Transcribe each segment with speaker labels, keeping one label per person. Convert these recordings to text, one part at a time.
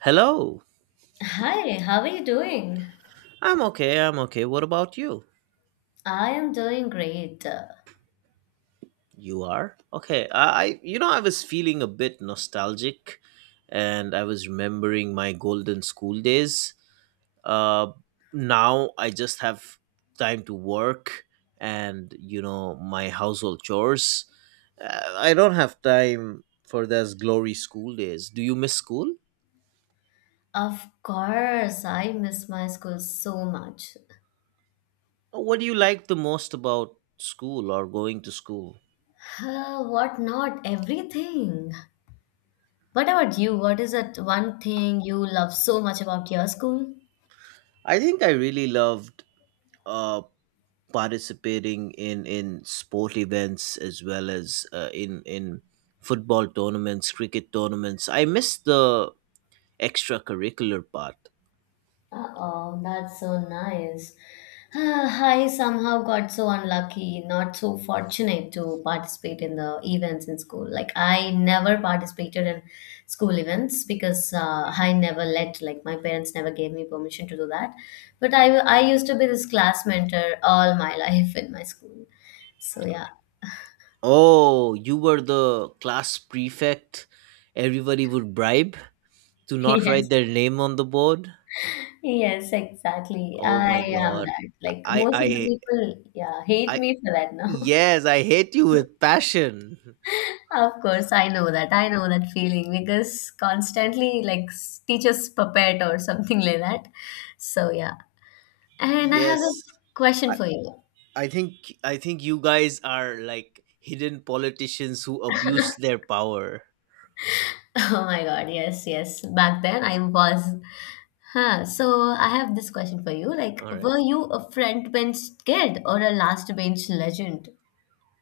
Speaker 1: Hello.
Speaker 2: Hi, how are you doing?
Speaker 1: I'm okay. I'm okay. What about you?
Speaker 2: I am doing great.
Speaker 1: You are? Okay. I I was feeling a bit nostalgic and I was remembering my golden school days. Uh now I just have time to work and my household chores. I don't have time for those glory school days. Do you miss school?
Speaker 2: Of course, I miss my school so much.
Speaker 1: What do you like the most about school or going to school?
Speaker 2: What not? Everything. What about you? What is that one thing you love so much about your school?
Speaker 1: I think I really loved uh participating in sport events as well as in football tournaments, cricket tournaments. I miss the extracurricular part.
Speaker 2: Oh, that's so nice. Ah, I somehow got so unlucky, not so fortunate to participate in the events in school. Like I never participated in school events because I never let, like my parents never gave me permission to do that. But I used to be this class mentor all my life in my school. So yeah.
Speaker 1: Oh, you were the class prefect. Everybody would bribe to not write
Speaker 2: Yes.
Speaker 1: their name on the board.
Speaker 2: Yes, exactly.
Speaker 1: Oh
Speaker 2: I
Speaker 1: my
Speaker 2: am
Speaker 1: God.
Speaker 2: that. Like
Speaker 1: I
Speaker 2: most
Speaker 1: I
Speaker 2: of the people, yeah, hate
Speaker 1: I
Speaker 2: me for that now.
Speaker 1: Yes, I hate you with passion.
Speaker 2: Of course, I know that. I know that feeling because constantly, like, teachers puppet or something like that. So, yeah. And I have a
Speaker 1: Yes.
Speaker 2: question
Speaker 1: I,
Speaker 2: for you.
Speaker 1: I think I think you guys are like hidden politicians who abuse their power.
Speaker 2: Oh my God, yes, yes. Back then, I was. Huh. So, I have this question for you. Like,
Speaker 1: All right.
Speaker 2: were you a front bench kid or a last bench legend?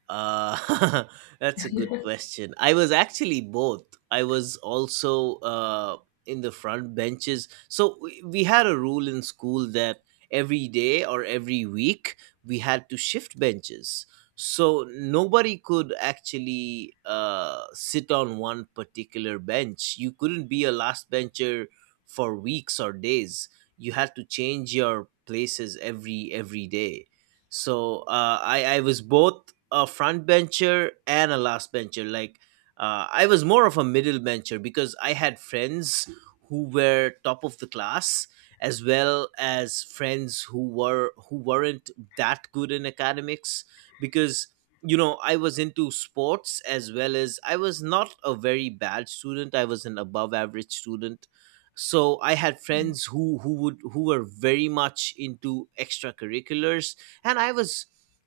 Speaker 1: Uh, that's a good question. I was actually both. I was also in the front benches. So we had a rule in school that every day or every week we had to shift benches. So nobody could actually sit on one particular bench. You couldn't be a last bencher for weeks or days. You had to change your places every day, so I was both a front bencher and a last bencher. Like I was more of a middle bencher because I had friends who were top of the class as well as friends who weren't that good in academics because I was into sports as well as I was not a very bad student. I was an above average student. So I had friends who were very much into extracurriculars, and I was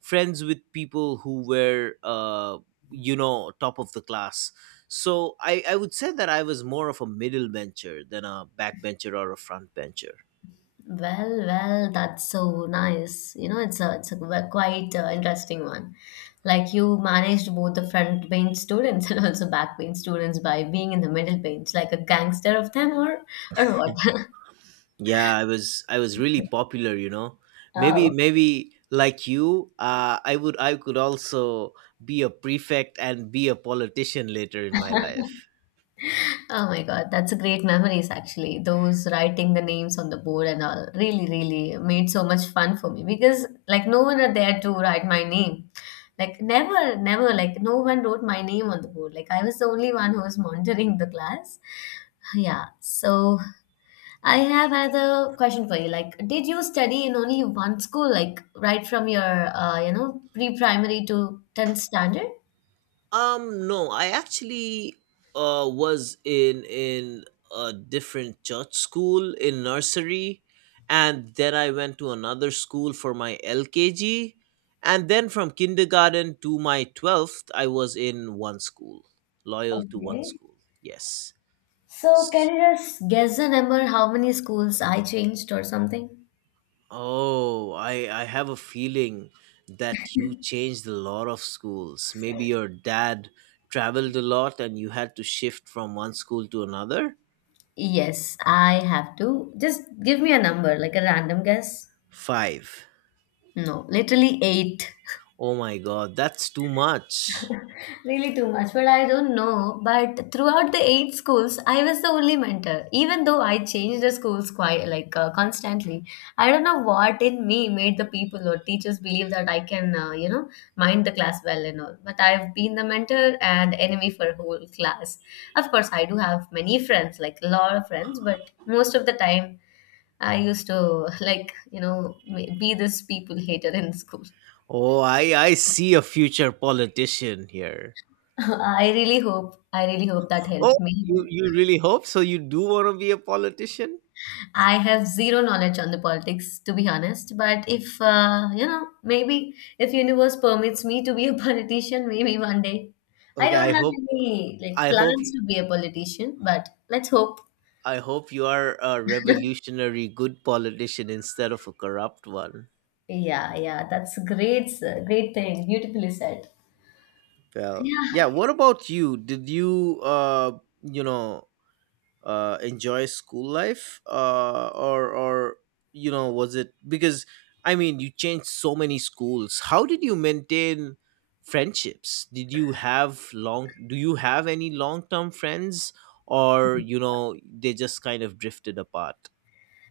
Speaker 1: friends with people who were top of the class. So I would say that I was more of a middle bencher than a back bencher or a front bencher.
Speaker 2: Well, well, that's so nice. You know, it's a quite interesting one. Like you managed both the front bench students and also back bench students by being in the middle bench, like a gangster of them, or what?
Speaker 1: Yeah, I was really popular. maybe
Speaker 2: Oh.
Speaker 1: maybe like you, I could also be a prefect and be a politician later in my life.
Speaker 2: Oh my God, that's a great memories actually. Those writing the names on the board and all really, really made so much fun for me because like no one are there to write my name. Like never, never, like no one wrote my name on the board. Like I was the only one who was monitoring the class. Yeah. So I have another question for you. Like, did you study in only one school, like right from your you know, pre-primary to 10th standard?
Speaker 1: No, I actually was in a different church school in nursery, and then I went to another school for my LKG, and then from kindergarten to my 12th, I was in one school, loyal to one
Speaker 2: Okay.
Speaker 1: school. Yes.
Speaker 2: So,
Speaker 1: S-
Speaker 2: can you just guess the number how many schools I changed or something?
Speaker 1: Oh, I have a feeling that you changed a lot of schools. Maybe your dad traveled a lot and you had to shift from one school to another.
Speaker 2: Yes, I have to. Just give me a number, like a random guess.
Speaker 1: Five.
Speaker 2: No, literally eight.
Speaker 1: Oh my God, that's too much.
Speaker 2: Really too much. Well, I don't know. But throughout the eight schools, I was the only mentor. Even though I changed the schools quite like constantly, I don't know what in me made the people or teachers believe that I can, you know, mind the class well and all. But I've been the mentor and enemy for whole class. Of course, I do have many friends, like a lot of friends. But most of the time, I used to like, you know, be this people hater in school.
Speaker 1: Oh, I see a future politician here.
Speaker 2: I really hope. I really hope that
Speaker 1: Oh,
Speaker 2: helped me.
Speaker 1: you really hope so? You do want to be a politician?
Speaker 2: I have zero knowledge on the politics, to be honest. But if you know, maybe if universe permits me to be a politician, maybe one day. I
Speaker 1: Okay,
Speaker 2: don't have any like
Speaker 1: I hope
Speaker 2: plans to be a politician, but let's hope.
Speaker 1: I hope you are a revolutionary good politician instead of a corrupt one.
Speaker 2: Yeah, yeah, that's great, sir. Great thing. Beautifully said.
Speaker 1: Well, yeah.
Speaker 2: Yeah,
Speaker 1: What about you? Did you you know enjoy school life, or was it because, I mean, you changed so many schools? How did you maintain friendships? Did you have long Do you have any long term friends, or they just kind of drifted apart?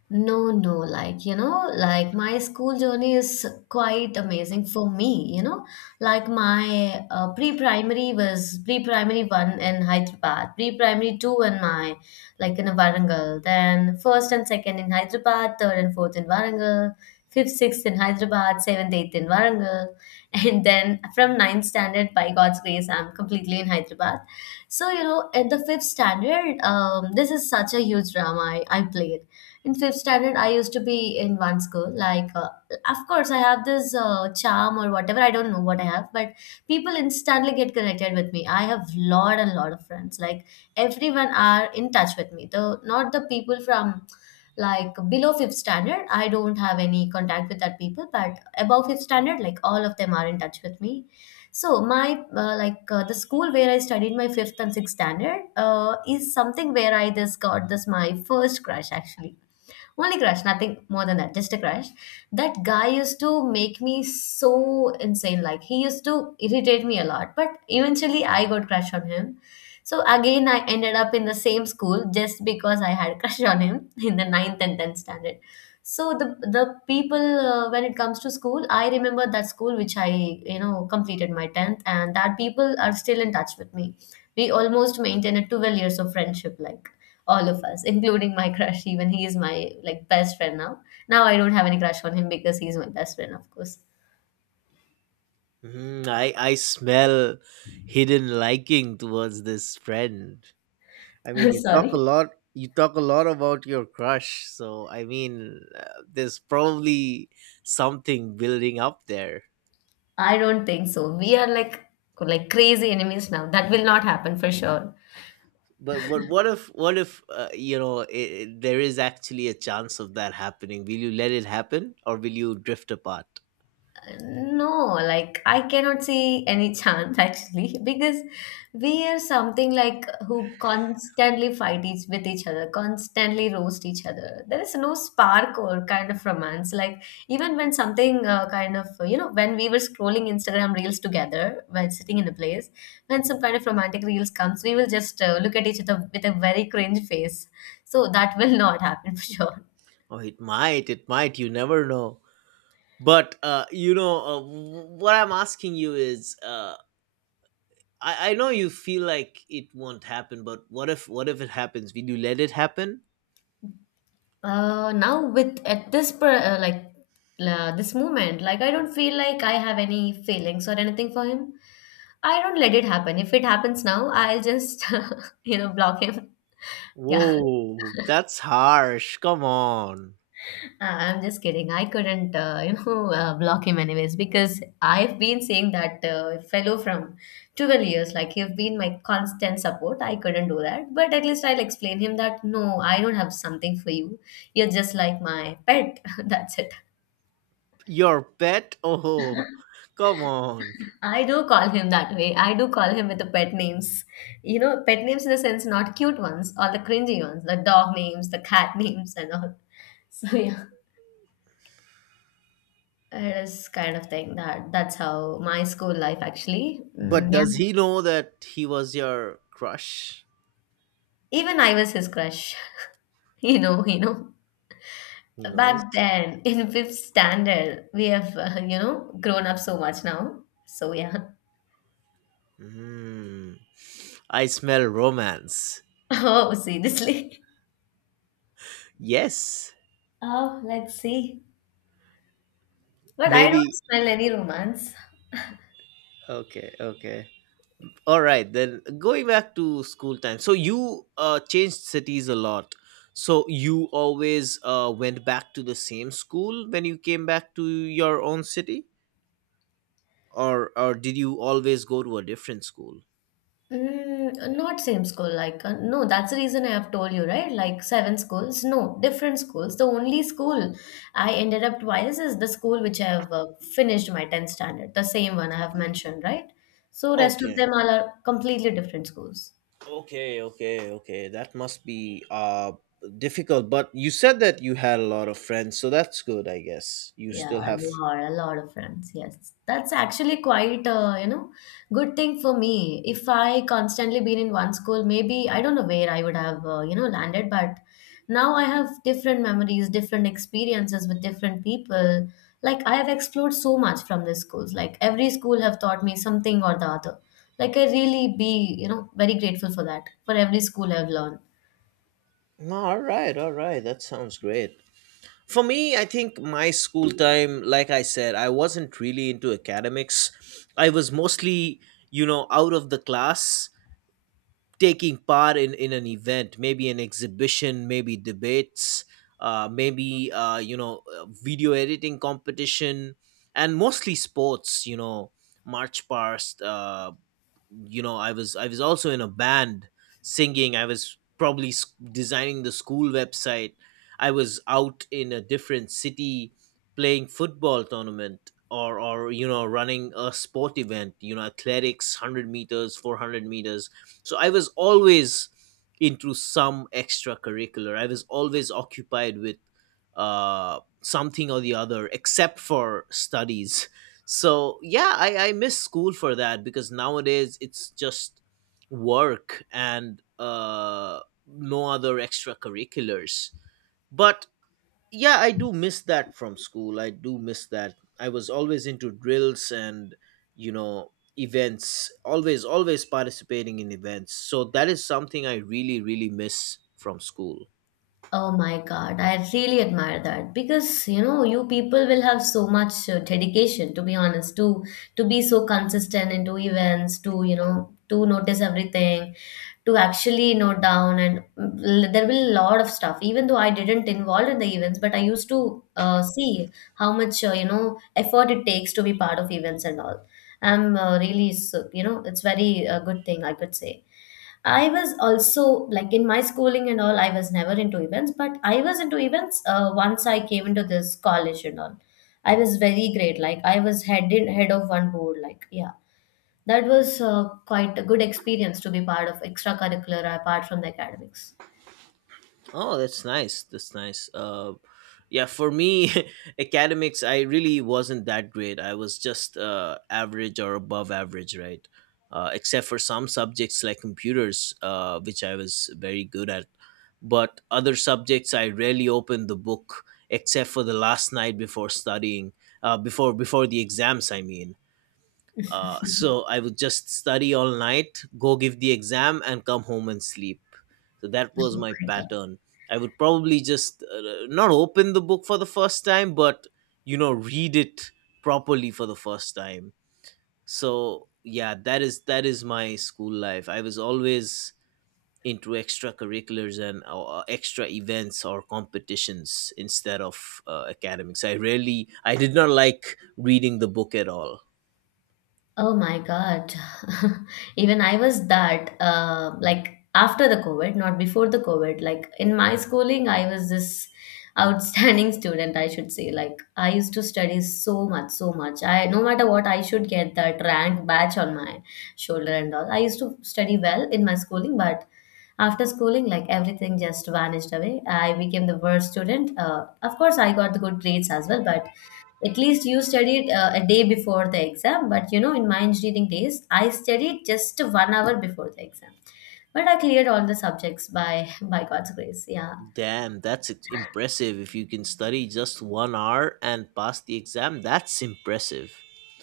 Speaker 2: no, no, like, you know, like my school journey is quite amazing for me, you know. Like my pre-primary was pre-primary one in Hyderabad, pre-primary two in my, like in Warangal, then first and second in Hyderabad, third and fourth in Warangal, fifth, sixth in Hyderabad, seventh, eighth in Warangal. And then from ninth standard, by God's grace, I'm completely in Hyderabad. So, you know, at the fifth standard, this is such a huge drama I played in fifth standard. I used to be in one school like of course I have this charm or whatever, I don't know what I have, but people instantly get connected with me. I have lot and lot of friends, like everyone are in touch with me, though not the people from like below fifth standard. I don't have any contact with that people, but above fifth standard, like all of them are in touch with me. So my like the school where I studied my fifth and sixth standard is something where I just got this my first crush actually, only crush, nothing more than that, just a crush. That guy used to make me so insane. Like he used to irritate me a lot, but eventually I got crush on him. So again, I ended up in the same school just because I had crush on him in the ninth and tenth standard. So the people when it comes to school, I remember that school which I you know completed my tenth, and that people are still in touch with me. We almost maintained a 12 years of friendship, like all of us, including my crush. Even he is my like best friend now. Now I don't have any crush on him because he's my best friend, of course.
Speaker 1: I smell hidden liking towards this friend. I mean, you talk a
Speaker 2: Sorry.
Speaker 1: lot. You talk a lot about your crush, so I mean, there's probably something building up there.
Speaker 2: I don't think so. We are like crazy enemies now. That will not happen for sure.
Speaker 1: But what if there is actually a chance of that happening? Will you let it happen, or will you drift apart?
Speaker 2: No, like I cannot see any chance actually because we are something like who constantly fight each with each other, constantly roast each other. There is no spark or kind of romance. Like even when something kind of you know when we were scrolling Instagram reels together while sitting in a place, when some kind of romantic reels comes, we will just look at each other with a very cringe face. So that will not happen for sure.
Speaker 1: Oh, it might. It might. You never know. But what I'm asking you is, I know you feel like it won't happen, but what if it happens? Will you let it happen?
Speaker 2: Now with at this per, like this moment, like I don't feel like I have any feelings or anything for him. I don't let it happen. If it happens now, I'll just you know block him. Yeah.
Speaker 1: Whoa, that's harsh. Come on.
Speaker 2: I'm just kidding. I couldn't you know block him anyways because I've been seeing that fellow from 12 years. Like you've been my constant support, I couldn't do that, but at least I'll explain him that no, I don't have something for you. You're just like my pet. That's it.
Speaker 1: Your pet? Oh, come on.
Speaker 2: I do call him that way. I do call him with the pet names. You know, pet names in the sense not cute ones or the cringy ones, the dog names, the cat names, and all. So yeah, it is kind of thing that that's how my school life actually. Mm,
Speaker 1: But does
Speaker 2: yeah,
Speaker 1: he know that he was your crush?
Speaker 2: even I was his crush. You know, you know.
Speaker 1: He knows.
Speaker 2: Back then in fifth standard, we have you know grown up so much now. So yeah.
Speaker 1: Hmm. I smell romance.
Speaker 2: Oh, seriously.
Speaker 1: Yes.
Speaker 2: Oh, let's see. But I don't
Speaker 1: Maybe.
Speaker 2: smell any romance.
Speaker 1: Okay, okay. All right, then going back to school time. So you changed cities a lot. So you always went back to the same school when you came back to your own city, or did you always go to a different school?
Speaker 2: Mm, not same school, like no, that's the reason I have told you, right? Like seven schools, no, different schools. The only school I ended up twice is the school which I have finished my 10th standard, the same one I have mentioned, right? So rest of
Speaker 1: Okay.
Speaker 2: them all are completely different schools.
Speaker 1: Okay, okay, okay. That must be difficult, but you said that you had a lot of friends, so that's good, I guess. You
Speaker 2: Yeah,
Speaker 1: still have.
Speaker 2: a lot of friends. Yes, that's actually quite you know, good thing for me. If I constantly been in one school, maybe I don't know where I would have you know landed. But now I have different memories, different experiences with different people. Like I have explored so much from these schools. Like every school have taught me something or the other. Like I really be you know very grateful for that. For every school I've learned.
Speaker 1: No, all right, all right. That sounds great. For me, I think my school time, like I said, I wasn't really into academics. I was mostly, out of the class, taking part in an event, maybe an exhibition, maybe debates, maybe video editing competition, and mostly sports, march past, I was also in a band, singing. I was probably designing the school website. I was out in a different city playing football tournament, or running a sport event, athletics, 100 meters, 400 meters. So I was always into some extracurricular. I was always occupied with something or the other except for studies. So yeah, I miss school for that because nowadays it's just work and no other extracurriculars. But yeah, I do miss that from school. I do miss that. I was always into drills and you know events, always participating in events. So that is something I really really miss from school.
Speaker 2: Oh my God, I really admire that because you know you people will have so much dedication to be honest to be so consistent into events to you know to notice everything to actually note down and mm, there will a lot of stuff even though I didn't involve in the events but I used to see how much you know effort it takes to be part of events and all. I'm really so, you know it's very good thing I could say. I was also like in my schooling and all, I was never into events, but I was into events once I came into this college and all. I was very great. Like I was head of one board. Like yeah, that was quite a good experience to be part of extracurricular apart from the academics.
Speaker 1: Oh, that's nice. That's nice. Yeah, for me, academics, I really wasn't that great. I was just average or above average, right? Except for some subjects like computers, which I was very good at. But other subjects, I rarely opened the book except for the last night before studying, before the exams. I mean, so I would just study all night, go give the exam, and come home and sleep. So that was my pattern. I would probably just not open the book for the first time, but read it properly for the first time. So yeah, that is my school life. I was always into extracurriculars and extra events or competitions instead of academics. I did not like reading the book at all.
Speaker 2: Oh my God. Even I was that, like after the COVID, not before the COVID. Like in my schooling, I was this outstanding student, I should say. Like I used to study so much, so much. I no matter what, I should get that rank badge on my shoulder and all. I used to study well in my schooling, but after schooling, like everything just vanished away. I became the worst student. Of course, I got the good grades as well, but at least you studied a day before the exam, but you know, in my engineering days, I studied just 1 hour before the exam. But I cleared all the subjects by by God's grace. Yeah.
Speaker 1: Damn, that's impressive. If you can study just one hour and pass the exam, that's impressive.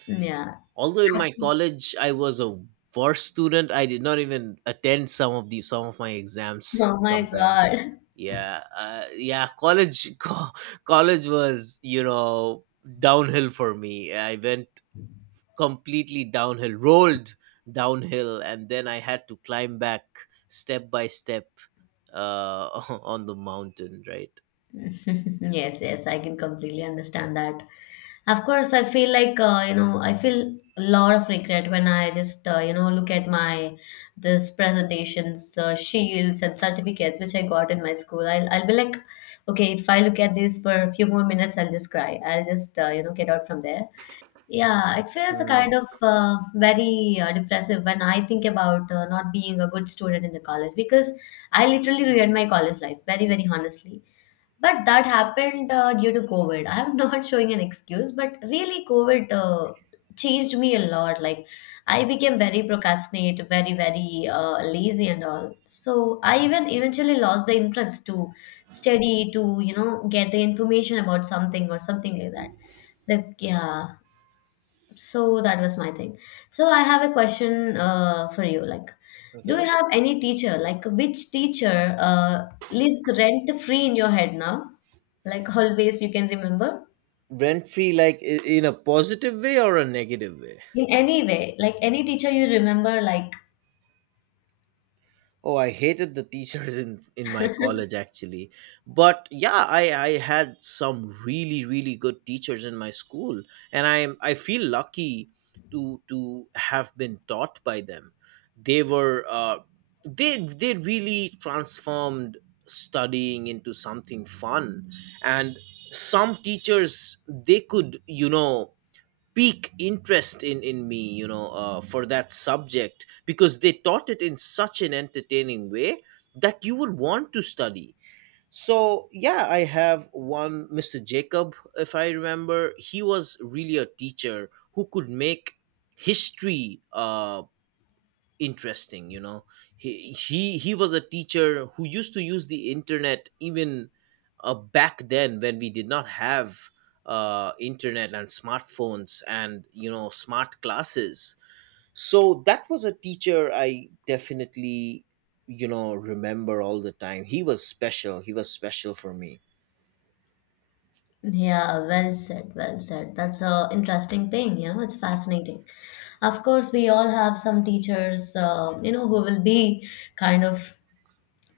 Speaker 2: Mm, yeah.
Speaker 1: Although in my
Speaker 2: Absolutely.
Speaker 1: college I was a worse student, I did not even attend some of my exams
Speaker 2: Oh my
Speaker 1: sometimes.
Speaker 2: God.
Speaker 1: Yeah, yeah, college college was, downhill for me. I went completely downhill, rolled downhill, and then I had to climb back step by step uh on the mountain, right?
Speaker 2: Yes, yes, I can completely understand that. Of course, I feel like I feel a lot of regret when I just look at my this presentations shields and certificates which I got in my school. I'll be like, okay, if I look at this for a few more minutes I'll just cry, I'll just get out from there. Yeah, it feels a kind
Speaker 1: Hmm.
Speaker 2: of very depressive when I think about not being a good student in the college, because I literally ruined my college life, very very honestly. But that happened due to COVID. I'm not showing an excuse, but really, COVID changed me a lot. Like, I became very procrastinate, very, very lazy and all. So I even eventually lost the interest to study, to get the information about something or something like that. The Yeah. So that was my thing. So I have a question for you. Like, do
Speaker 1: Okay.
Speaker 2: you have any teacher? Like, which teacher lives rent free in your head now? Like, always you can remember
Speaker 1: Rent free, like in a positive way or a negative way?
Speaker 2: in any way. Like, any teacher you remember, like,
Speaker 1: Oh, I hated the teachers in my college actually, but yeah, I had some really really good teachers in my school, and I feel lucky to have been taught by them. They were they really transformed studying into something fun, and some teachers, they could peak interest in me, for that subject because they taught it in such an entertaining way that you would want to study. So yeah, I have one Mr. Jacob, if I remember. He was really a teacher who could make history interesting. He was a teacher who used to use the internet even back then, when we did not have internet and smartphones and smart classes. So that was a teacher I definitely remember all the time. He was special, he was special for me.
Speaker 2: yeah, well said, well said. That's a interesting thing. You know, it's fascinating. Of course, we all have some teachers, who will be kind of,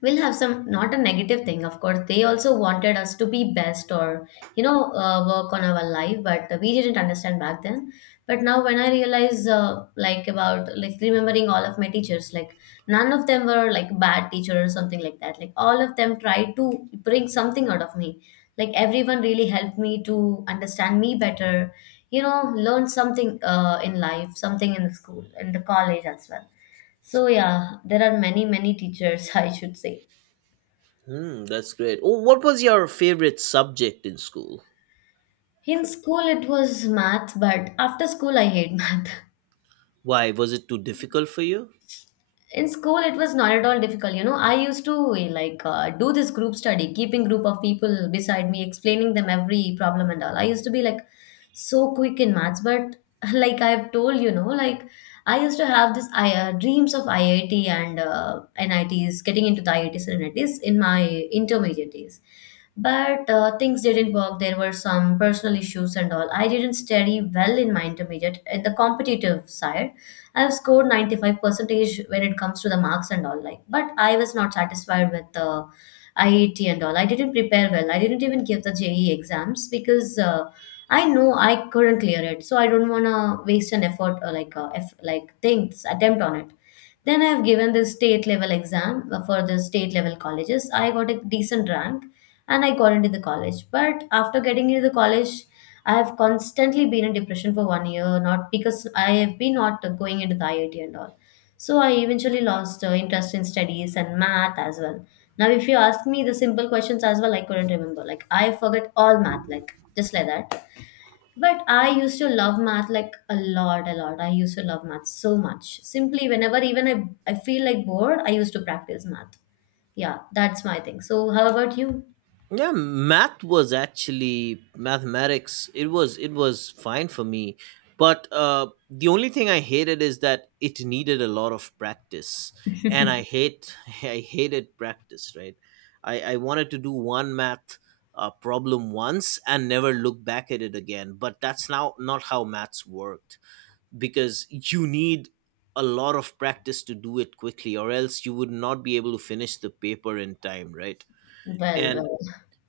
Speaker 2: we'll have some, not a negative thing, of course they also wanted us to be best or work on our life, but we didn't understand back then. But now when I realize like about, like remembering all of my teachers, like none of them were like bad teacher or something like that, like all of them tried to bring something out of me, like everyone really helped me to understand me better, you know, learn something in life, something in the school, in the college as well. So yeah, there are many many teachers, I should say.
Speaker 1: Hmm, that's great. Oh, what was your favorite subject in school?
Speaker 2: In school, it was math, but after school, I hate math.
Speaker 1: Why was it too difficult for you?
Speaker 2: In school it was not at all difficult, you know, I used to like do this group study, keeping group of people beside me, explaining them every problem and all. I used to be like so quick in maths, but like I've told, you know, like I used to have this dreams of IIT and NITs, getting into the IITs and NITs in my intermediate days. But things didn't work, there were some personal issues and all, I didn't study well in my intermediate in the competitive side. I've scored 95 percentage when it comes to the marks and all, like, but I was not satisfied with the IET and all. I didn't prepare well, I didn't even give the JE exams because I know I couldn't clear it, so I don't want to waste an effort or like like things, attempt on it. Then I've given this state level exam for the state level colleges. I got a decent rank, and I got into the college. But after getting into the college, I have constantly been in depression for one year, not because I have been not going into the IIT and all. So I eventually lost interest in studies and math as well. Now, if you ask me the simple questions as well, I couldn't remember. Like, I forget all math, like just like that. But I used to love math like a lot, a lot. I used to love math so much. Simply, whenever even I feel like bored, I used to practice math. Yeah, that's my thing. So how about you?
Speaker 1: Yeah, math was actually mathematics. It was fine for me, but the only thing I hated is that it needed a lot of practice. And I hate I hated practice, right? I wanted to do one math problem once and never look back at it again. But that's now not how maths worked because you need a lot of practice to do it quickly, or else you would not be able to finish the paper in time, right?
Speaker 2: Well,
Speaker 1: And
Speaker 2: well.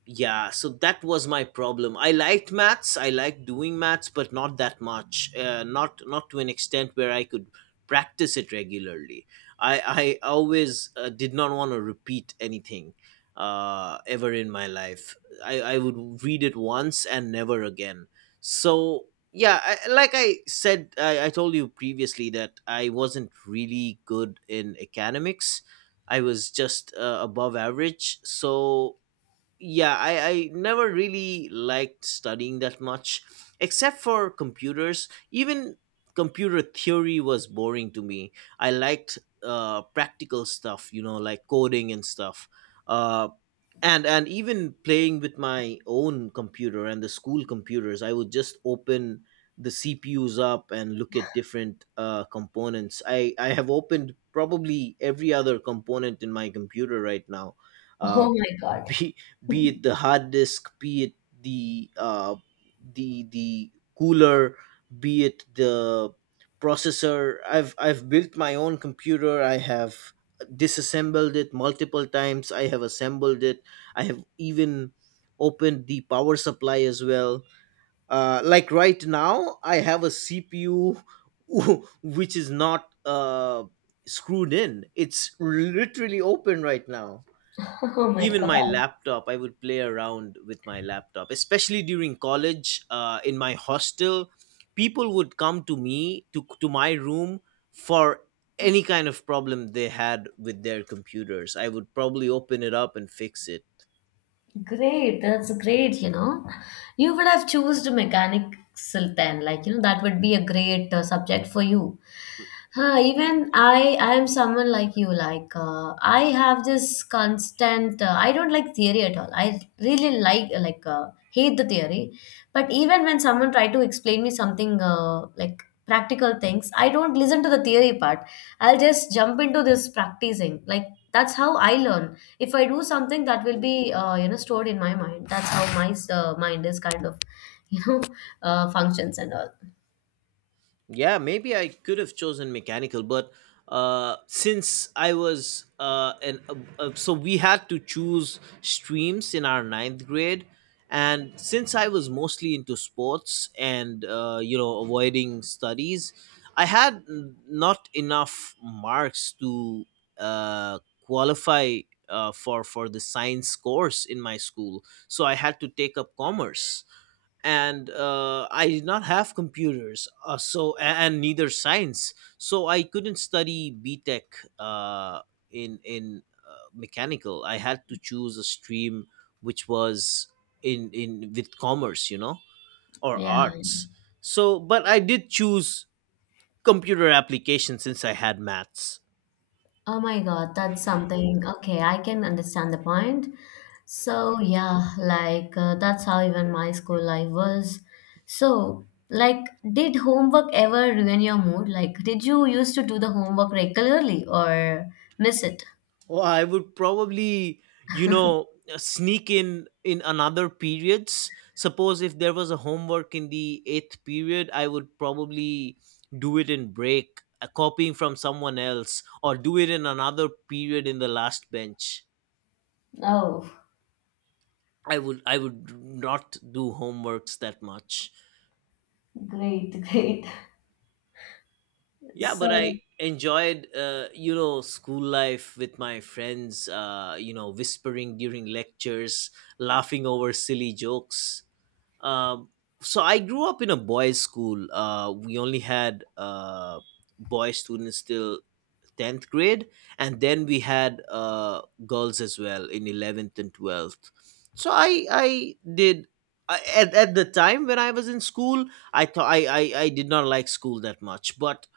Speaker 1: yeah, so that was my problem. I liked maths, I liked doing maths, but not that much, not to an extent where I could practice it regularly. I always did not want to repeat anything, ever in my life. I would read it once and never again. So yeah, like I said, I told you previously that I wasn't really good in academics. I was just above average, so yeah, I never really liked studying that much, except for computers. Even computer theory was boring to me. I liked practical stuff, like coding and stuff. uh, and even playing with my own computer and the school computers, I would just open the cpus up and look at different components. I have opened probably every other component in my computer right now. uh,
Speaker 2: Oh my God.
Speaker 1: be, be it the hard disk, be it the uh, the cooler, be it the processor. I've built my own computer. I have disassembled it multiple times, I have assembled it, I have even opened the power supply as well. Like right now, I have a CPU which is not screwed in. It's literally open right now. Even my laptop, I would play around with my laptop, especially during college. In my hostel, people would come to me, to my room, for any kind of problem they had with their computers. I would probably open it up and fix it.
Speaker 2: Great, that's great, you know. You would have chosen mechanics then, like, you know, that would be a great subject for you. Huh, even I am someone like you. Like I have this constant. I don't like theory at all. I really hate the theory. But even when someone try to explain me something like practical things, I don't listen to the theory part. I'll just jump into this practicing. Like, that's how I learn, if I do something that will be stored in my mind. That's how my mind is kind of you know functions and all.
Speaker 1: Yeah, maybe I could have chosen mechanical, but since I was an so we had to choose streams in our ninth grade, and since I was mostly into sports and, you know, avoiding studies, I had not enough marks to uh, qualify for the science course in my school, so I had to take up commerce. And I did not have computers, so and neither science, so I couldn't study BTech, in mechanical. I had to choose a stream which was in with commerce, you know, or
Speaker 2: Yeah.
Speaker 1: arts. So, but I did choose computer application since I had maths.
Speaker 2: Oh my God, that's something. Okay, I can understand the point. So yeah, like that's how even my school life was. So, like, did homework ever ruin your mood? Like, did you used to do the homework regularly or miss it?
Speaker 1: Oh, I would probably, you know, sneak in another periods. Suppose if there was a homework in the eighth period, I would probably do it in break, copying from someone else, or do it in another period in the last bench.
Speaker 2: Oh,
Speaker 1: I would not do homeworks that much.
Speaker 2: great, great.
Speaker 1: Yeah, but I
Speaker 2: So
Speaker 1: enjoyed, you know, school life with my friends. You know, whispering during lectures, laughing over silly jokes. Um, so I grew up in a boys' school. We only had boy students till tenth grade, and then we had girls as well in eleventh and twelfth. So I did. At the time when I was in school, I thought I did not like school that much. But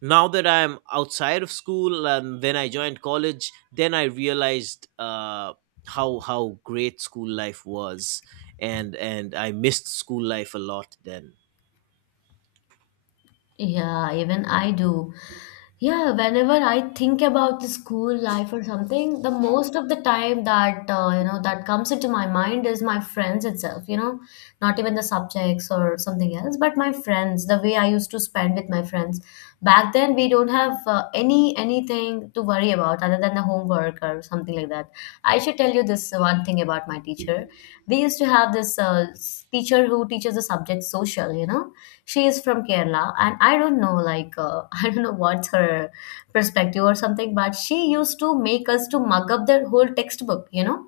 Speaker 1: now that I'm outside of school, and when I joined college, then I realized how great school life was, and I missed school life a lot then.
Speaker 2: Yeah, even I do. Yeah, whenever I think about the school life or something, the most of the time that that comes into my mind is my friends itself, you know, not even the subjects or something else, but my friends, the way I used to spend with my friends. Back then, we don't have anything to worry about other than the homework or something like that. I should tell you this one thing about my teacher. We used to have this teacher who teaches the subject social, you know. She is from Kerala, and I don't know like I don't know what's her perspective or something, but she used to make us to mug up their whole textbook, you know.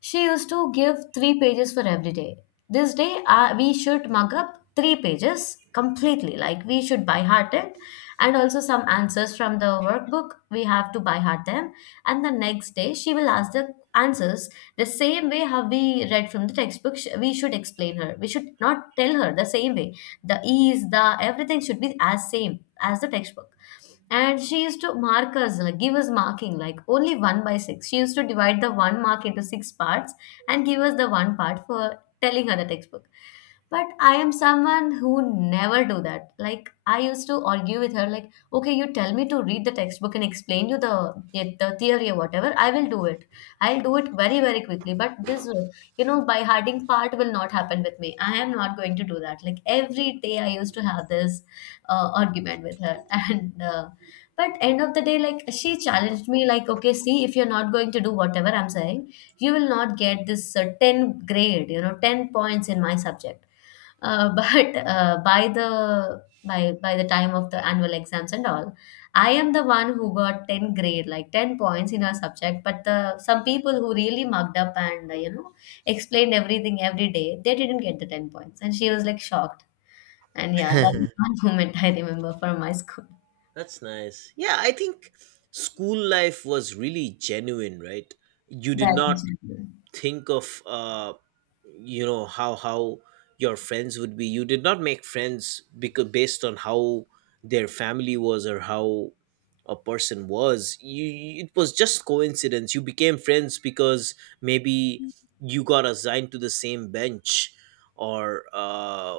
Speaker 2: She used to give 3 pages for every day. This day, we should mug up 3 pages completely. Like, we should by heart it, and also some answers from the workbook. We have to by heart them, and the next day she will ask the answers the same way how we read from the textbook. We should explain her. We should not tell her the same way. The ease, the everything should be as same as the textbook. And she used to mark us, like give us marking, like only one by six. She used to divide the one mark into six parts and give us the one part for telling her the textbook. But I am someone who never do that, like I used to argue with her like, okay, you tell me to read the textbook and explain you the theory or whatever, I will do it, I'll do it very very quickly, but this, you know, by harding part will not happen with me, I am not going to do that. Like, every day I used to have this argument with her, and but end of the day, like she challenged me like, okay, see, if you're not going to do whatever I'm saying, you will not get this 10 grade, you know, 10 points in my subject. But by the time of the annual exams and all, I am the one who got 10 grade, like 10 points in our subject. But the some people who really mugged up and explained everything every day, they didn't get the 10 points, and she was like shocked. And yeah, that is one moment I remember from my school.
Speaker 1: That's nice. Yeah, I think school life was really genuine, right? You did
Speaker 2: That.
Speaker 1: not think of, you know, how your friends would be. You did not make friends because, based on how their family was or how a person was, you, it was just coincidence you became friends. Because maybe you got assigned to the same bench, or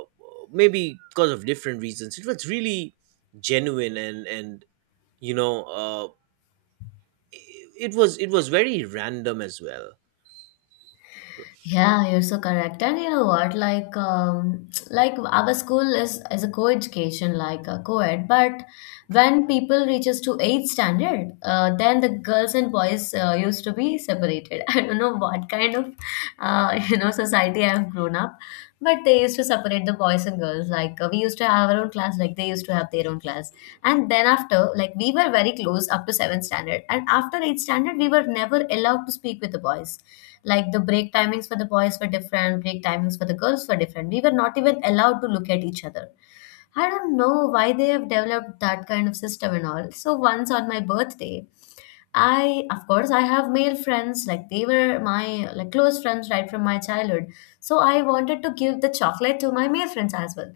Speaker 1: maybe because of different reasons. It was really genuine, and you know, it was, it was very random as well.
Speaker 2: Yeah, you're so correct. And you know what? Like, like our school is a co-education, like a co-ed. But when people reaches to eighth standard, then the girls and boys used to be separated. I don't know what kind of, you know, society I've grown up, but they used to separate the boys and girls. Like we used to have our own class, like they used to have their own class. And then after, like we were very close up to seventh standard, and after eighth standard, we were never allowed to speak with the boys, like the break timings for the boys were different, break timings for the girls were different. We were not even allowed to look at each other. I don't know why they have developed that kind of system and all. So once on my birthday, of course, I have male friends, like they were my like close friends right from my childhood. So I wanted to give the chocolate to my male friends as well.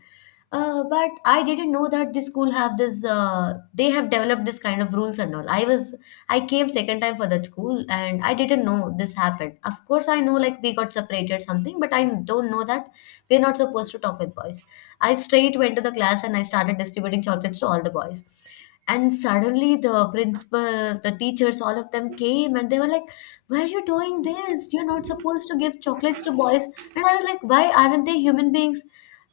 Speaker 2: But I didn't know that this school have this. They have developed this kind of rules and all. I came second time for that school and I didn't know this happened. Of course, I know like we got separated something, but I don't know that we're not supposed to talk with boys. I straight went to the class, and I started distributing chocolates to all the boys, and suddenly the principal, the teachers, all of them came, and they were like, why are you doing this, you're not supposed to give chocolates to boys. And I was like, why aren't they human beings?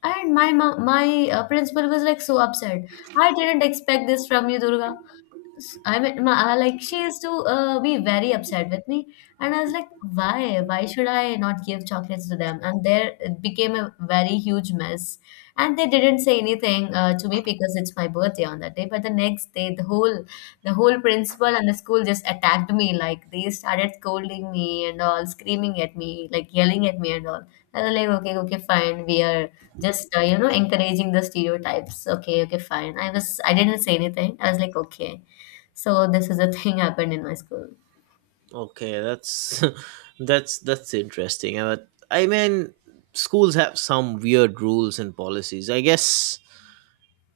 Speaker 2: And my principal was like so upset. I didn't expect this from you, Durga. I mean, like she used to be very upset with me, and I was like, "Why? Why should I not give chocolates to them?" And there it became a very huge mess. And they didn't say anything to me, because it's my birthday on that day. But the next day, the whole principal and the school just attacked me. Like, they started scolding me and all, screaming at me, like yelling at me and all. I was like, "Okay, okay, fine. We are just encouraging the stereotypes." Okay, okay, fine. I didn't say anything. I was like, "Okay." So this is a thing happened in my school.
Speaker 1: Okay, that's that's interesting. I mean, schools have some weird rules and policies. I guess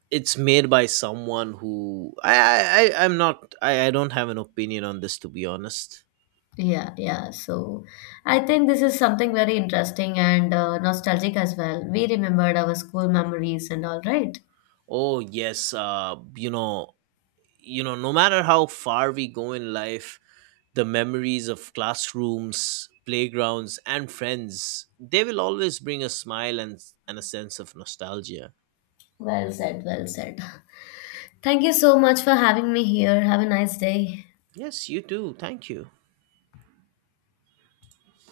Speaker 1: it's made by someone who I'm not, I don't have an opinion on this, to be honest.
Speaker 2: Yeah, yeah. So I think this is something very interesting and nostalgic as well. We remembered our school memories and all, right?
Speaker 1: Oh yes, no matter how far we go in life, the memories of classrooms, playgrounds, and friends, they will always bring a smile and a sense of nostalgia.
Speaker 2: Well said, well said. Thank you so much for having me here. Have a nice day.
Speaker 1: Yes, you too. Thank you.